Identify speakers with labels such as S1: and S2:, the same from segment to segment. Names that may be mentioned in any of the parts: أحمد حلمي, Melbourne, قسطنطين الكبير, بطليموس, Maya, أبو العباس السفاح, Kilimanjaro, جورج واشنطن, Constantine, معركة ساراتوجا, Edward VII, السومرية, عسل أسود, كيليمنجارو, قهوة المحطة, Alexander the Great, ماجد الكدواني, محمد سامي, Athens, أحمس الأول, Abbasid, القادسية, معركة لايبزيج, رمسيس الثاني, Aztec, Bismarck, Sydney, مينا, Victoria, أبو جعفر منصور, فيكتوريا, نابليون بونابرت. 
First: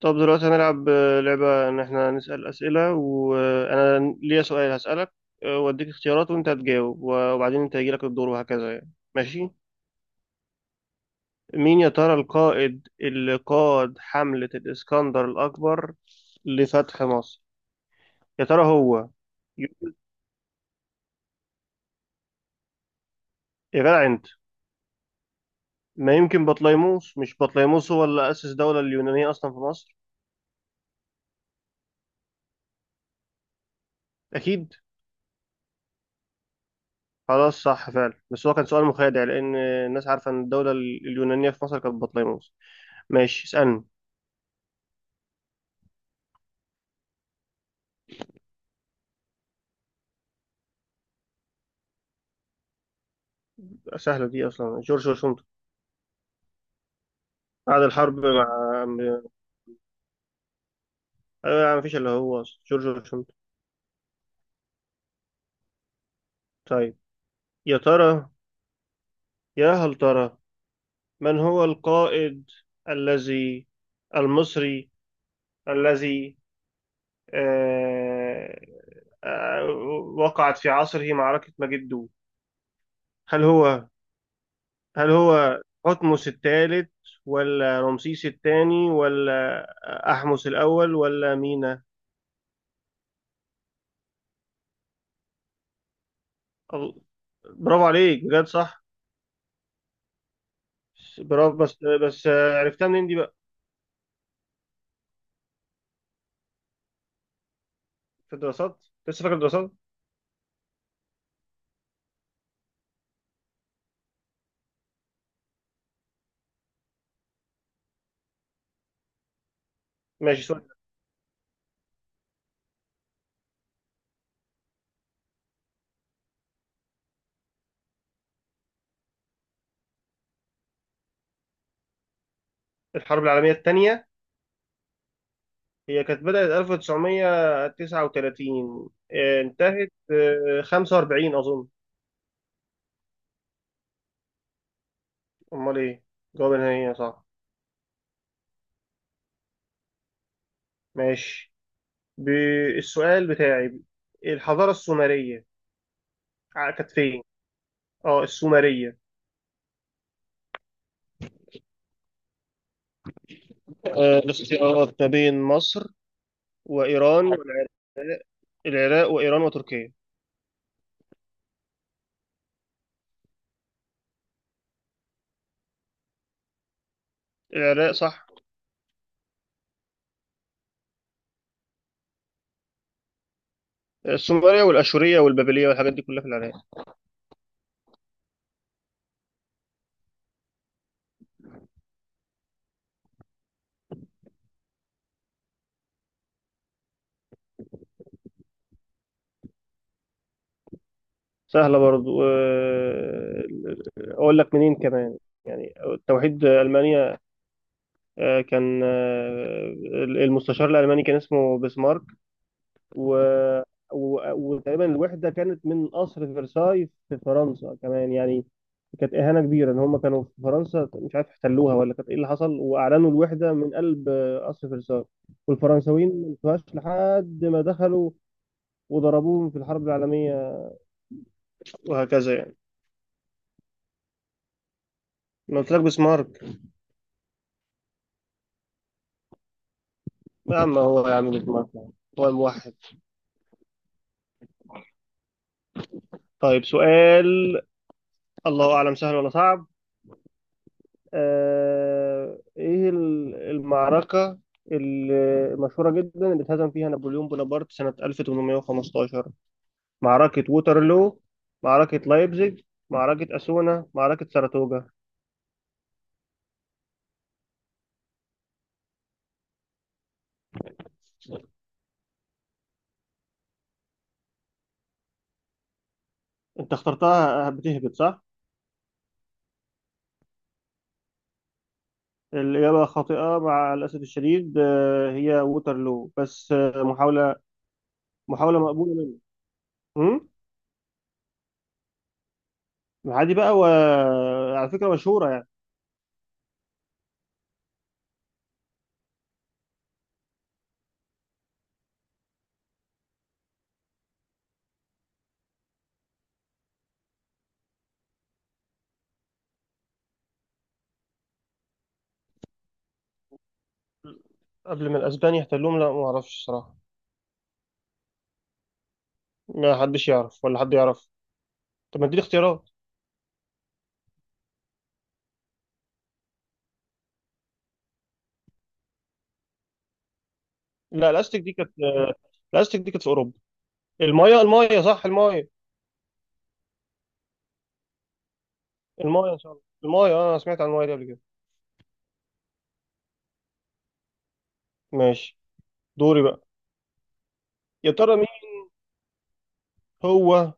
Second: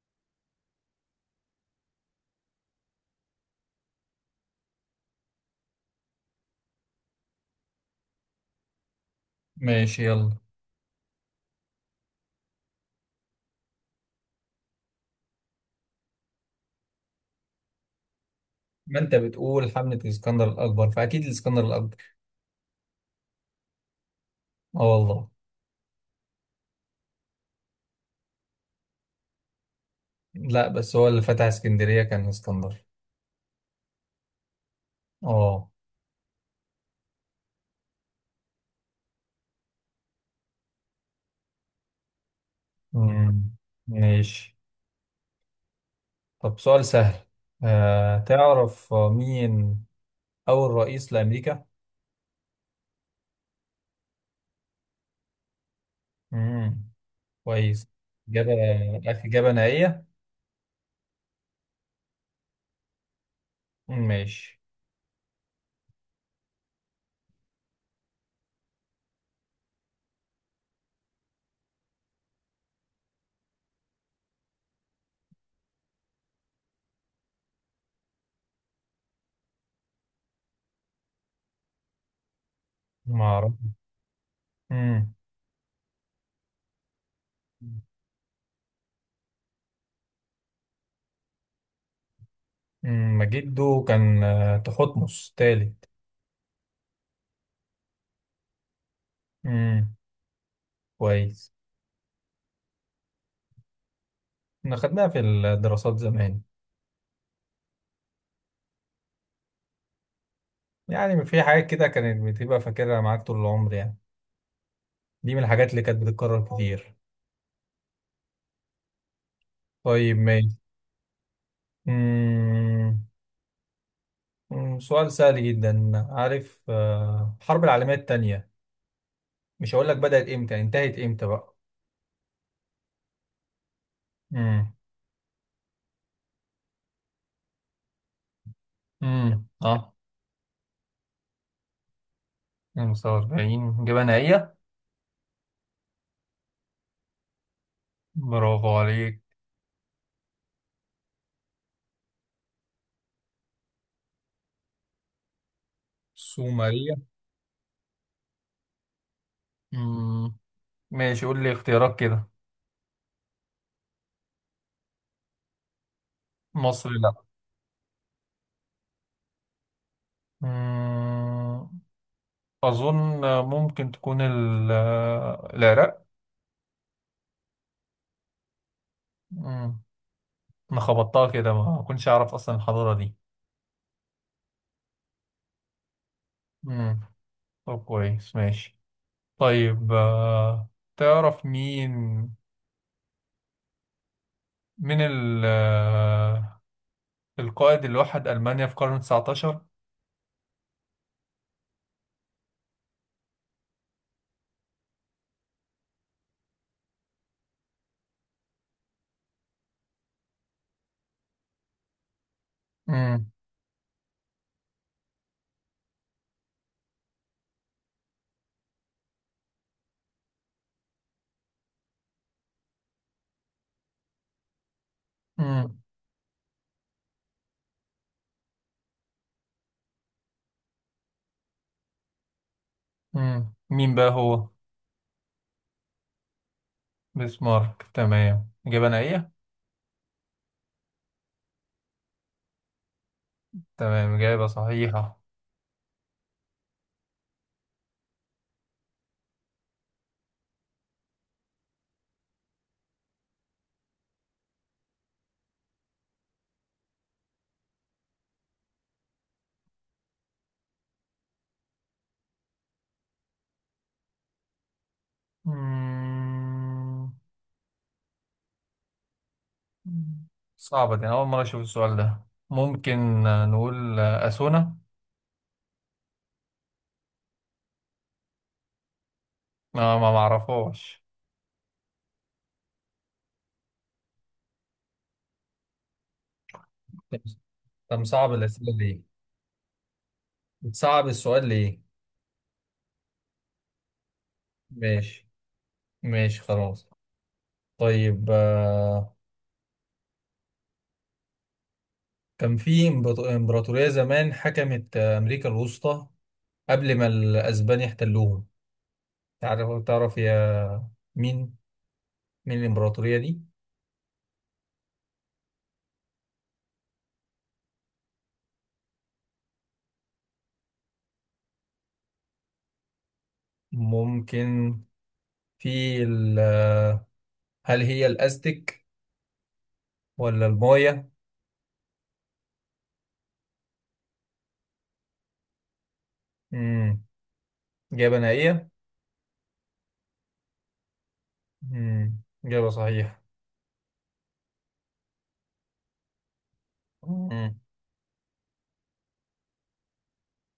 S1: طب دلوقتي هنلعب لعبة إن إحنا نسأل أسئلة وأنا ليا سؤال هسألك، وأديك اختيارات وأنت هتجاوب وبعدين أنت هيجيلك الدور وهكذا يعني ماشي.
S2: ماشي، يلا.
S1: مين يا ترى القائد اللي قاد حملة الإسكندر الأكبر لفتح مصر؟ يا ترى
S2: ما
S1: هو.
S2: انت بتقول حملة الاسكندر الاكبر فاكيد الاسكندر الاكبر.
S1: يا جدع أنت.
S2: اه، والله.
S1: ما يمكن بطليموس؟ مش بطليموس هو اللي أسس الدولة اليونانية أصلا في مصر؟
S2: لا، بس هو اللي فتح اسكندرية كان اسكندر.
S1: أكيد.
S2: اه.
S1: خلاص، صح فعلا، بس هو كان سؤال مخادع لأن الناس عارفة إن الدولة اليونانية في مصر كانت بطليموس. ماشي
S2: مم.
S1: اسألني.
S2: ماشي. طب، سؤال سهل. تعرف مين اول رئيس لامريكا؟
S1: سهلة دي، أصلا جورج واشنطن.
S2: مم.
S1: بعد
S2: كويس.
S1: الحرب
S2: اجابة،
S1: مع.
S2: اجابة نهائية.
S1: أيوة يا عم، مفيش إلا هو، أصلا جورج واشنطن.
S2: ماشي.
S1: طيب، يا ترى، يا هل ترى، من هو القائد الذي، المصري الذي، آه آه وقعت في عصره معركة مجدو؟
S2: ما
S1: هل
S2: اعرف.
S1: هو، هل
S2: مم.
S1: هو حتمس الثالث ولا رمسيس الثاني ولا أحمس الأول ولا مينا؟
S2: مم. جده كان تحتمس تالت.
S1: أغ- برافو عليك بجد، صح.
S2: مم. كويس.
S1: برافو، بس عرفتها منين دي بقى؟
S2: احنا خدناها في الدراسات زمان.
S1: في الدراسات. لسه فاكر الدراسات.
S2: يعني في حاجات كده كانت بتبقى فاكرها معاك طول العمر، يعني دي من الحاجات اللي كانت بتتكرر كتير. طيب،
S1: ماشي،
S2: ماشي.
S1: سؤال.
S2: أمم، أمم، سؤال سهل جدا. عارف الحرب العالمية التانية؟ مش هقول لك بدأت امتى، انتهت امتى بقى؟
S1: الحرب العالمية الثانية،
S2: امم
S1: هي كانت بدأت 1939،
S2: اه،
S1: انتهت 45 أظن.
S2: 45. إجابة نهائية.
S1: أمال إيه، جواب نهائي صح.
S2: برافو عليك.
S1: ماشي، بالسؤال بتاعي، الحضارة السومرية كانت
S2: سومرية.
S1: فين؟ اه السومرية.
S2: امم ماشي، قول لي اختيارات كده.
S1: الاختيارات ما بين مصر
S2: مصر، لا.
S1: وإيران والعراق، العراق وإيران وتركيا.
S2: امم أظن ممكن تكون
S1: العراق صح.
S2: العراق. انا خبطتها كده، ما كنتش اعرف اصلا الحضارة دي.
S1: السومرية والأشورية والبابلية والحاجات دي كلها في العراق.
S2: امم طب، كويس، ماشي. طيب. تعرف مين من ال آه، القائد اللي وحد ألمانيا في القرن 19؟
S1: سهلة برضو. أقول لك منين كمان؟ يعني توحيد ألمانيا كان المستشار الألماني، كان اسمه بسمارك. و...
S2: امم
S1: وتقريبا الوحدة كانت من قصر فرساي في فرنسا كمان يعني. كانت إهانة كبيرة إن هم كانوا في فرنسا، مش عارف احتلوها ولا كانت إيه اللي حصل، وأعلنوا الوحدة من قلب قصر فرساي.
S2: امم
S1: والفرنساويين ما انتهاش لحد ما دخلوا وضربوهم في الحرب العالمية، وهكذا يعني.
S2: مين بقى هو؟
S1: أنا قلت لك بسمارك.
S2: بسمارك، تمام، إجابة نهائية.
S1: يا عم، هو يعمل لك مرة، هو الموحد.
S2: تمام، إجابة صحيحة.
S1: طيب سؤال، الله أعلم سهل ولا صعب. إيه المعركة ال- المشهورة جدا اللي اتهزم فيها نابليون بونابرت سنة 1815؟ معركة ووترلو، معركة لايبزيج، معركة أسونا، معركة ساراتوجا.
S2: مم. صعبة دي، أنا أول مرة أشوف السؤال ده. ممكن نقول أثونا.
S1: أنت اخترتها بتهبط، صح؟
S2: ما معرفهاش.
S1: الإجابة خاطئة مع الأسف الشديد، هي ووترلو، بس
S2: طب،
S1: محاولة،
S2: طب صعب
S1: محاولة
S2: الأسئلة دي.
S1: مقبولة منك.
S2: بتصعب السؤال ليه؟
S1: عادي بقى، وعلى فكرة
S2: ماشي،
S1: مشهورة.
S2: ماشي، خلاص. طيب. كان في إمبراطورية زمان حكمت أمريكا الوسطى قبل ما الأسبان يحتلوهم. تعرف مين مين الإمبراطورية دي؟
S1: قبل ما الاسبان يحتلوهم، لا ما اعرفش صراحه. ما حدش يعرف ولا حد يعرف. طب ما اديني اختيارات.
S2: ممكن. في ال- آه، هل هي الأزتك ولا المايا؟
S1: لا الاستك دي كانت في اوروبا. المايه، المايه صح، المايه.
S2: مم. إجابة نهائية؟
S1: المايه ان شاء الله، المايه، انا سمعت عن المايه دي قبل كده.
S2: مم. إجابة صحيحة.
S1: ماشي، دوري بقى.
S2: مم.
S1: يا ترى مين هو،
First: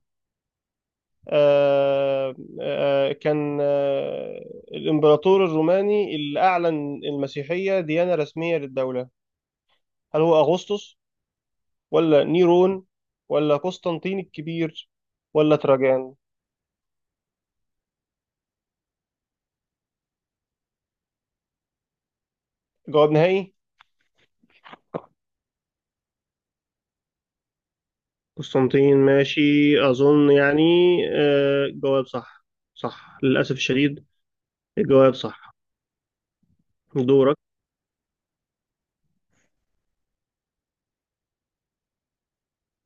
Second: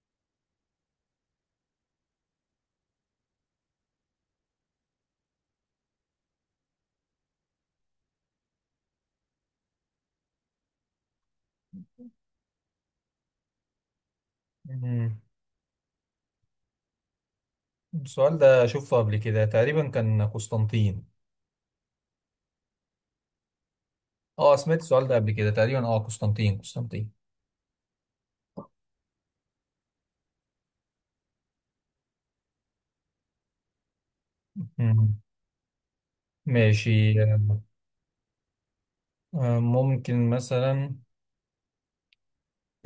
S1: آه كان الامبراطور الروماني اللي اعلن المسيحيه ديانه رسميه للدوله؟ هل هو اغسطس ولا نيرون ولا قسطنطين الكبير
S2: مم.
S1: ولا تراجان؟
S2: السؤال ده شفته قبل كده، تقريبا كان قسطنطين.
S1: جواب نهائي.
S2: اه، سمعت السؤال ده قبل كده تقريبا. اه، قسطنطين، قسطنطين.
S1: قسطنطين، ماشي، أظن يعني. جواب صح، صح للأسف الشديد، الجواب
S2: مم.
S1: صح.
S2: ماشي.
S1: دورك.
S2: ممكن مثلا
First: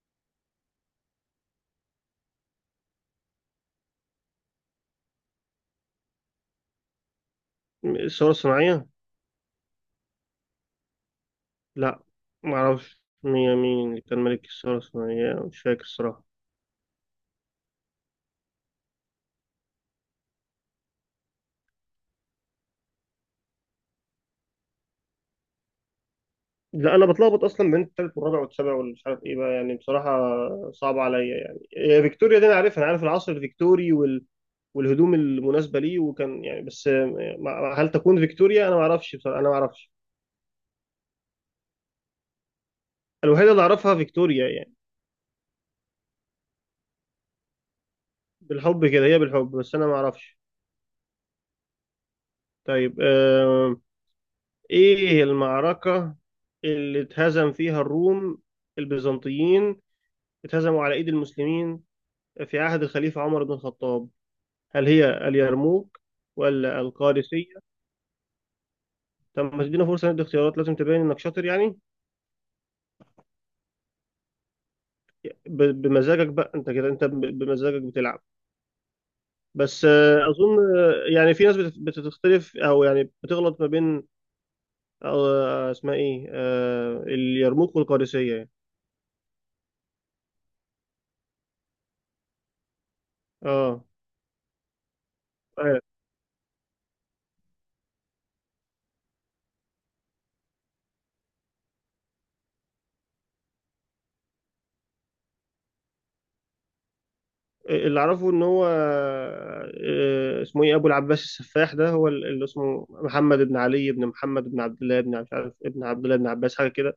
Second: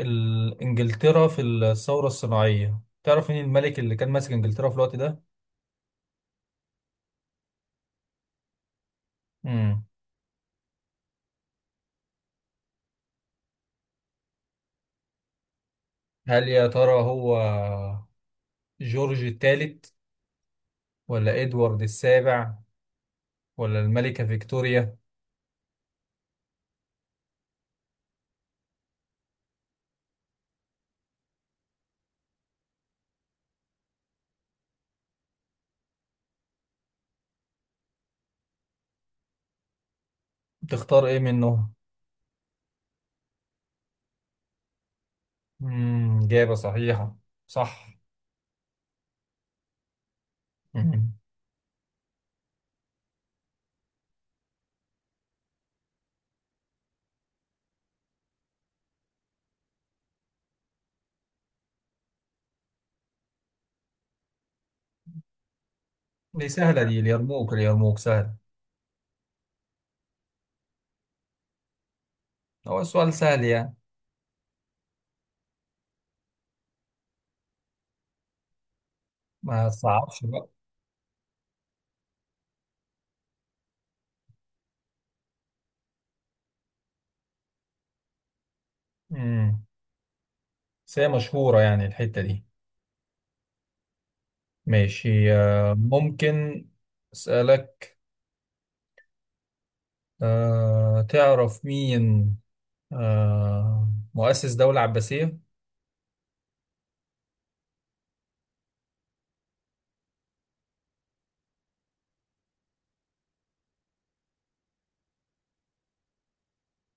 S2: انجلترا في الثورة الصناعية، تعرف مين الملك اللي كان ماسك انجلترا في الوقت ده؟
S1: الثورة الصناعية؟
S2: مم.
S1: لا، معرفش مين، مين اللي كان ملك الثورة الصناعية، مش فاكر الصراحة.
S2: هل يا ترى هو جورج الثالث ولا ادوارد السابع ولا الملكة فيكتوريا؟
S1: لا، أنا بتلخبط أصلا بين التالت والرابع والسابع والمش عارف إيه بقى يعني بصراحة، صعب عليا يعني. فيكتوريا دي أنا عارفها، أنا عارف العصر الفيكتوري والهدوم المناسبة ليه وكان يعني، بس هل تكون فيكتوريا؟ أنا معرفش بصراحة، أنا معرفش.
S2: تختار ايه منهم؟
S1: الوحيدة اللي أعرفها فيكتوريا يعني.
S2: مم. إجابة صحيحة. صح.
S1: بالحب كده هي، بالحب، بس انا ما اعرفش.
S2: مم.
S1: طيب، ايه المعركة اللي اتهزم فيها الروم، البيزنطيين، اتهزموا على ايد المسلمين في عهد الخليفة عمر بن الخطاب؟ هل هي اليرموك
S2: دي
S1: ولا
S2: سهلة، دي اليرموك،
S1: القادسية؟
S2: اليرموك سهل.
S1: طب ما تدينا فرصة ندي اختيارات، لازم تبين انك شاطر يعني.
S2: هو السؤال سهل يعني،
S1: بمزاجك بقى انت كده، بمزاجك بتلعب.
S2: ما
S1: بس
S2: صعبش
S1: آه،
S2: بقى.
S1: اظن آه، يعني في ناس بتختلف او يعني بتغلط ما بين، آه، اسمها ايه آه، اليرموك والقادسية.
S2: مم. بس هي مشهورة يعني الحتة دي.
S1: اه.
S2: ماشي.
S1: آه،
S2: ممكن أسألك. تعرف مين مؤسس دولة عباسية؟
S1: اللي اعرفه ان هو، آه، اسمه ايه ابو العباس السفاح، ده هو اللي اسمه محمد بن علي بن محمد بن عبد الله بن مش عارف ابن عبد الله بن عباس حاجه كده.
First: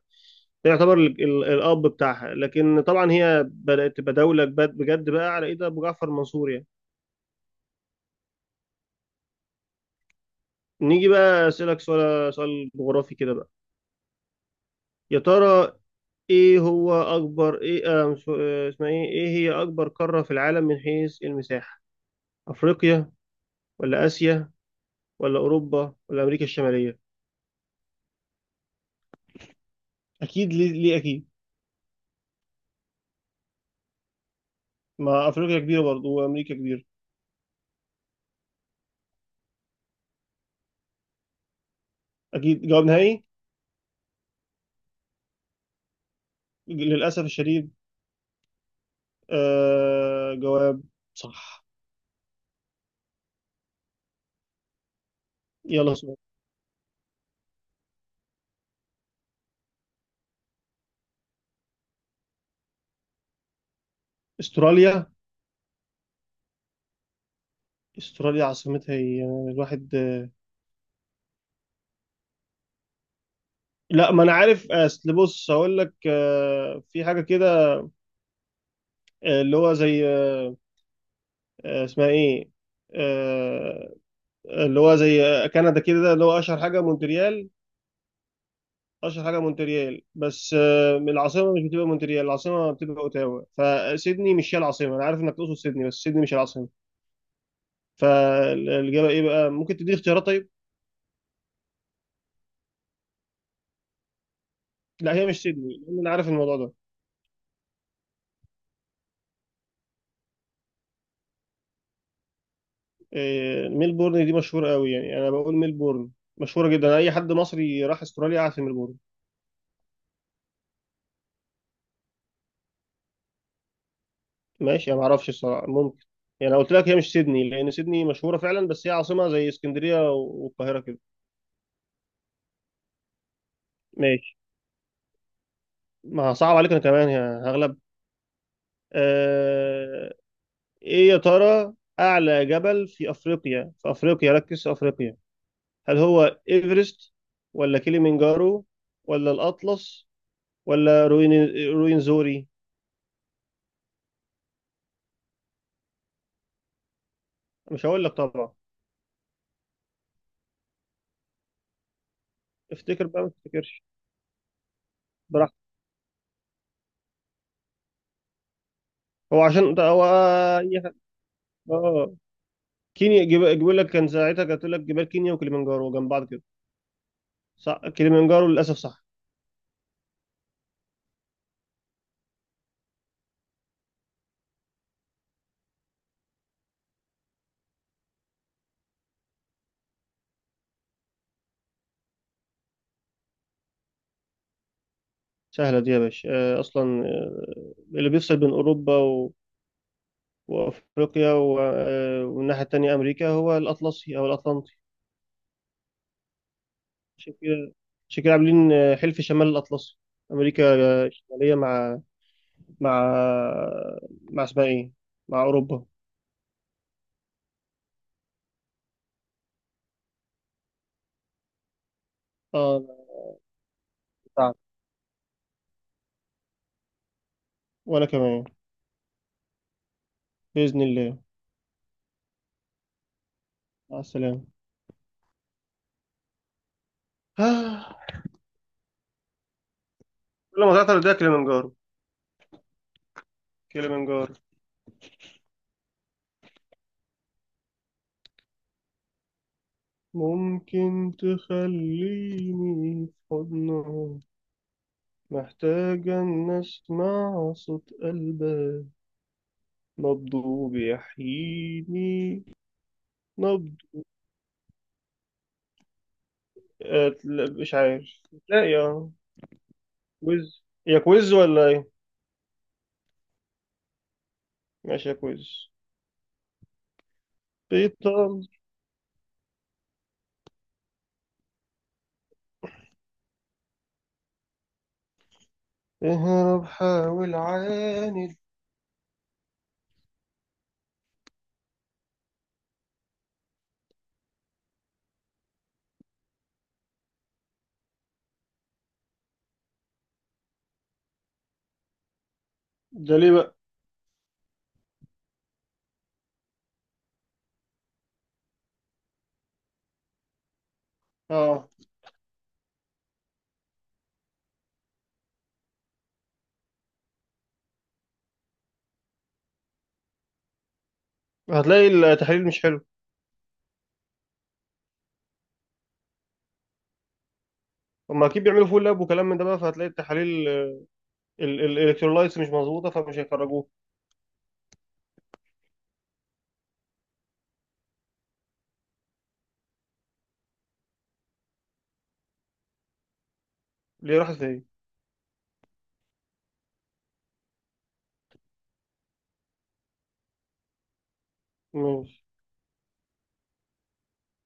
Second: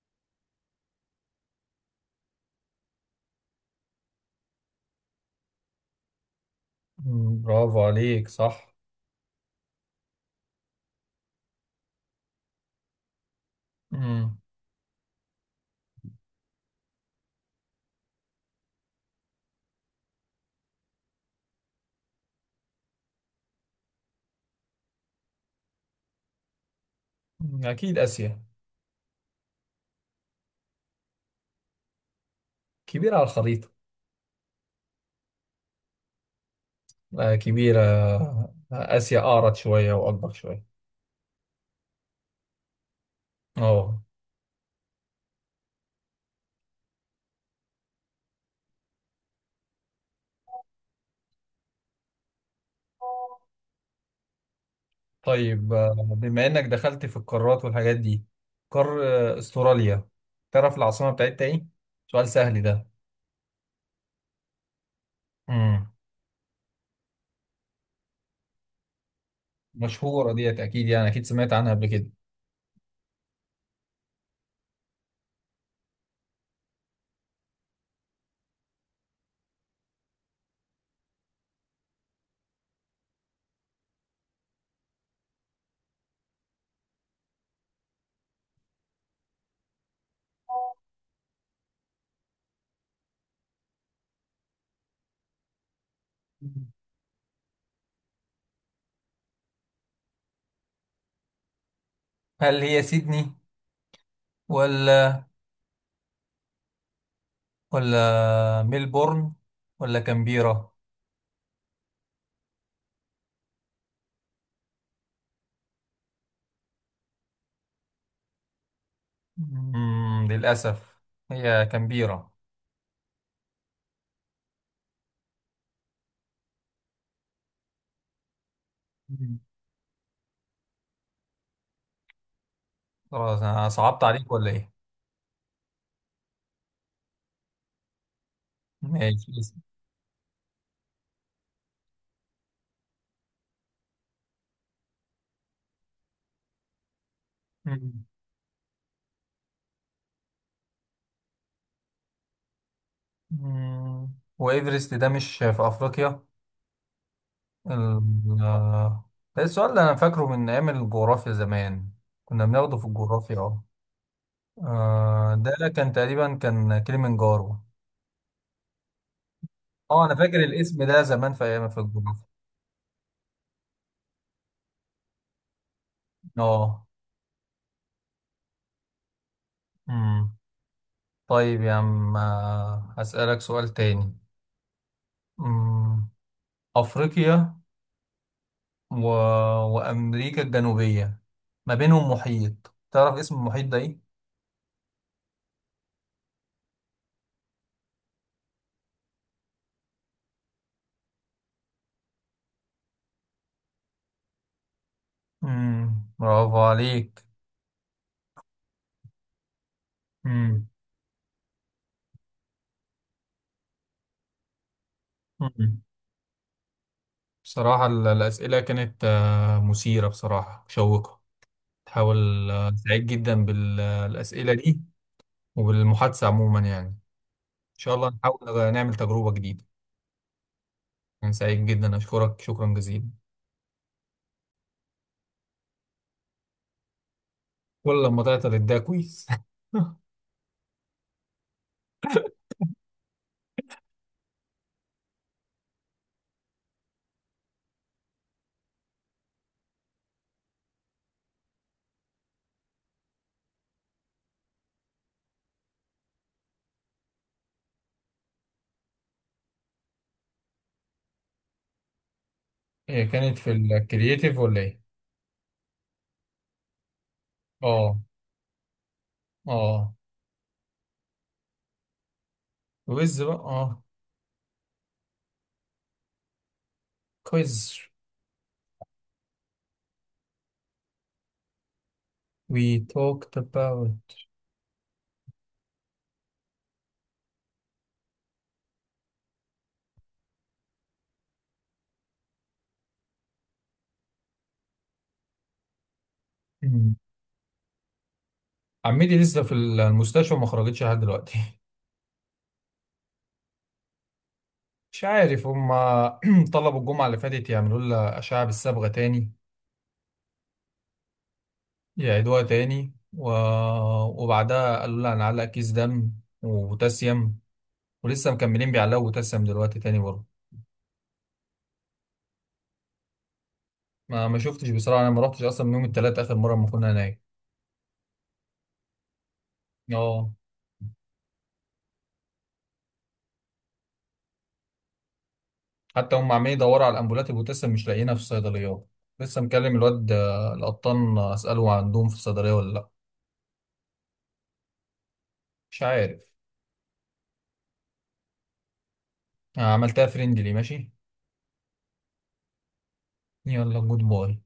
S1: ده يعتبر الاب بتاعها، لكن طبعا هي بدات تبقى دوله بجد بجد بقى على ايد ابو جعفر منصور يعني.
S2: برافو عليك، صح.
S1: نيجي بقى اسالك سؤال، سؤال جغرافي كده بقى.
S2: مم،
S1: يا ترى ايه هو اكبر ايه، آه، مش- آه، اسمها ايه ايه هي اكبر قاره في العالم من حيث المساحه؟ افريقيا ولا اسيا ولا اوروبا ولا امريكا الشماليه؟
S2: أكيد آسيا.
S1: اكيد، ليه, ليه اكيد؟
S2: كبيرة على الخريطة.
S1: ما افريقيا كبيره برضه وامريكا كبيره.
S2: كبيرة، آسيا أعرض شوية وأكبر شوية.
S1: اكيد جواب نهائي.
S2: أه.
S1: للاسف الشديد، آه جواب صح.
S2: طيب،
S1: يلا سؤال.
S2: بما إنك دخلت في القارات والحاجات دي. قار آه، أستراليا، تعرف العاصمة بتاعتها إيه؟ سؤال سهل ده.
S1: استراليا.
S2: مم.
S1: استراليا عاصمتها هي الواحد،
S2: مشهورة ديت، أكيد يعني، أكيد سمعت عنها قبل كده.
S1: لا ما انا عارف، اصل بص هقول لك، في حاجه كده، آه، اللي هو زي آه، اسمها ايه آه، اللي هو زي كندا كده، اللي هو اشهر حاجه مونتريال، اشهر حاجه مونتريال، بس العاصمه مش بتبقى مونتريال، العاصمه بتبقى اوتاوا. فسيدني مش هي العاصمه، انا عارف انك تقصد سيدني بس سيدني مش العاصمه. فالاجابه ايه بقى؟ ممكن تديني اختيارات طيب.
S2: هل هي سيدني
S1: لا
S2: ولا
S1: هي مش سيدني، لان انا عارف الموضوع ده.
S2: ولا ميلبورن ولا كامبيرا؟
S1: ميلبورن دي مشهوره قوي يعني، انا بقول ميلبورن، مشهوره جدا، اي حد مصري راح استراليا قاعد في ميلبورن.
S2: للأسف هي كامبيرا.
S1: ماشي، انا ما اعرفش الصراحه، ممكن يعني. أنا قلت لك هي مش سيدني لان سيدني مشهوره فعلا، بس هي عاصمه زي اسكندريه والقاهره كده.
S2: خلاص، أنا صعبت عليك
S1: ماشي،
S2: ولا إيه؟
S1: ما صعب عليك، انا كمان يا هغلب.
S2: ماشي.
S1: آه، ايه يا ترى اعلى جبل في افريقيا، في افريقيا، ركز في افريقيا؟ هل هو ايفرست ولا
S2: مم.
S1: كيليمنجارو ولا الاطلس ولا روين، روينزوري؟
S2: مم. وإيفرست ده مش في أفريقيا.
S1: مش هقول لك
S2: ال-
S1: طبعا.
S2: آه، ده السؤال اللي أنا فاكره من أيام الجغرافيا زمان. كنا بناخده في
S1: افتكر بقى، ما
S2: الجغرافيا. أه.
S1: تفتكرش، براحتك.
S2: ده كان تقريبا كان كليمنجارو.
S1: هو عشان ده
S2: اه،
S1: هو.
S2: انا فاكر
S1: اي
S2: الاسم
S1: حاجه.
S2: ده زمان في ايام في
S1: اه
S2: الجغرافيا.
S1: كينيا، بيقول لك كان ساعتها، كانت تقول لك جبال كينيا وكيليمنجارو جنب بعض كده.
S2: اه.
S1: صح كيليمنجارو، للاسف صح.
S2: امم طيب يا عم، هسألك سؤال تاني. امم افريقيا و... وامريكا الجنوبية، ما بينهم محيط، تعرف اسم المحيط ده ايه؟
S1: سهله دي يا باشا. اصلا اللي بيفصل بين اوروبا وافريقيا والناحيه التانيه امريكا، هو الاطلسي او الاطلنطي.
S2: برافو عليك.
S1: عشان كده، عاملين حلف شمال الاطلسي. امريكا
S2: امم
S1: الشماليه، مع مع مع اسمها ايه مع
S2: امم
S1: اوروبا.
S2: بصراحة الأسئلة كانت مثيرة، بصراحة مشوقة. تحاول،
S1: اه أنا
S2: سعيد جدا بالأسئلة
S1: تعب.
S2: دي. وبالمحادثة عموما يعني. إن شاء
S1: وانا
S2: الله
S1: كمان
S2: نحاول نعمل تجربة جديدة.
S1: باذن الله.
S2: كان سعيد جدا، أشكرك شكرا جزيلا.
S1: مع السلامه.
S2: ولا
S1: آه.
S2: لما تعطل ده كويس.
S1: كل ما تعطل ده كليمنجارو. كليمنجارو. ممكن تخليني في حضنها؟ محتاجة أن أسمع صوت قلبها، نبضه بيحييني،
S2: هي كانت في
S1: نبض.
S2: الكرييتيف ولا ايه؟
S1: لا، مش
S2: اه.
S1: عارف. لا يا
S2: اه.
S1: كويز، يا كويز ولا ايه؟
S2: ويز بقى، اه.
S1: ماشي يا كويز.
S2: كويز.
S1: بيطل.
S2: we talked about.
S1: اهرب، حاول، عاند.
S2: مم. عمتي لسه في المستشفى، ما خرجتش لحد دلوقتي.
S1: ده ليه بقى؟
S2: مش عارف، هما طلبوا الجمعة اللي فاتت يعملوا لها أشعة بالصبغة تاني.
S1: اه،
S2: يعيدوها تاني، وبعدها قالوا لها هنعلق كيس دم وبوتاسيوم. ولسه مكملين بيعلقوا بوتاسيوم دلوقتي تاني برضه.
S1: هتلاقي التحاليل مش حلو.
S2: ما شفتش بصراحه، انا ما رحتش اصلا من يوم الثلاث اخر مره ما كنا هناك.
S1: هما اكيد بيعملوا فول لاب وكلام من ده بقى، فهتلاقي
S2: اه.
S1: التحاليل الالكترولايتس مش مظبوطه، فمش هيخرجوه.
S2: حتى هم عمالين يدوروا على الامبولات ولسه مش لاقيينها في الصيدليات. لسه مكلم الواد القطان، اساله عندهم في الصيدليه ولا لا.
S1: ليه راحت فين؟
S2: مش عارف. عملتها فريندلي، ماشي، يلا جود باي.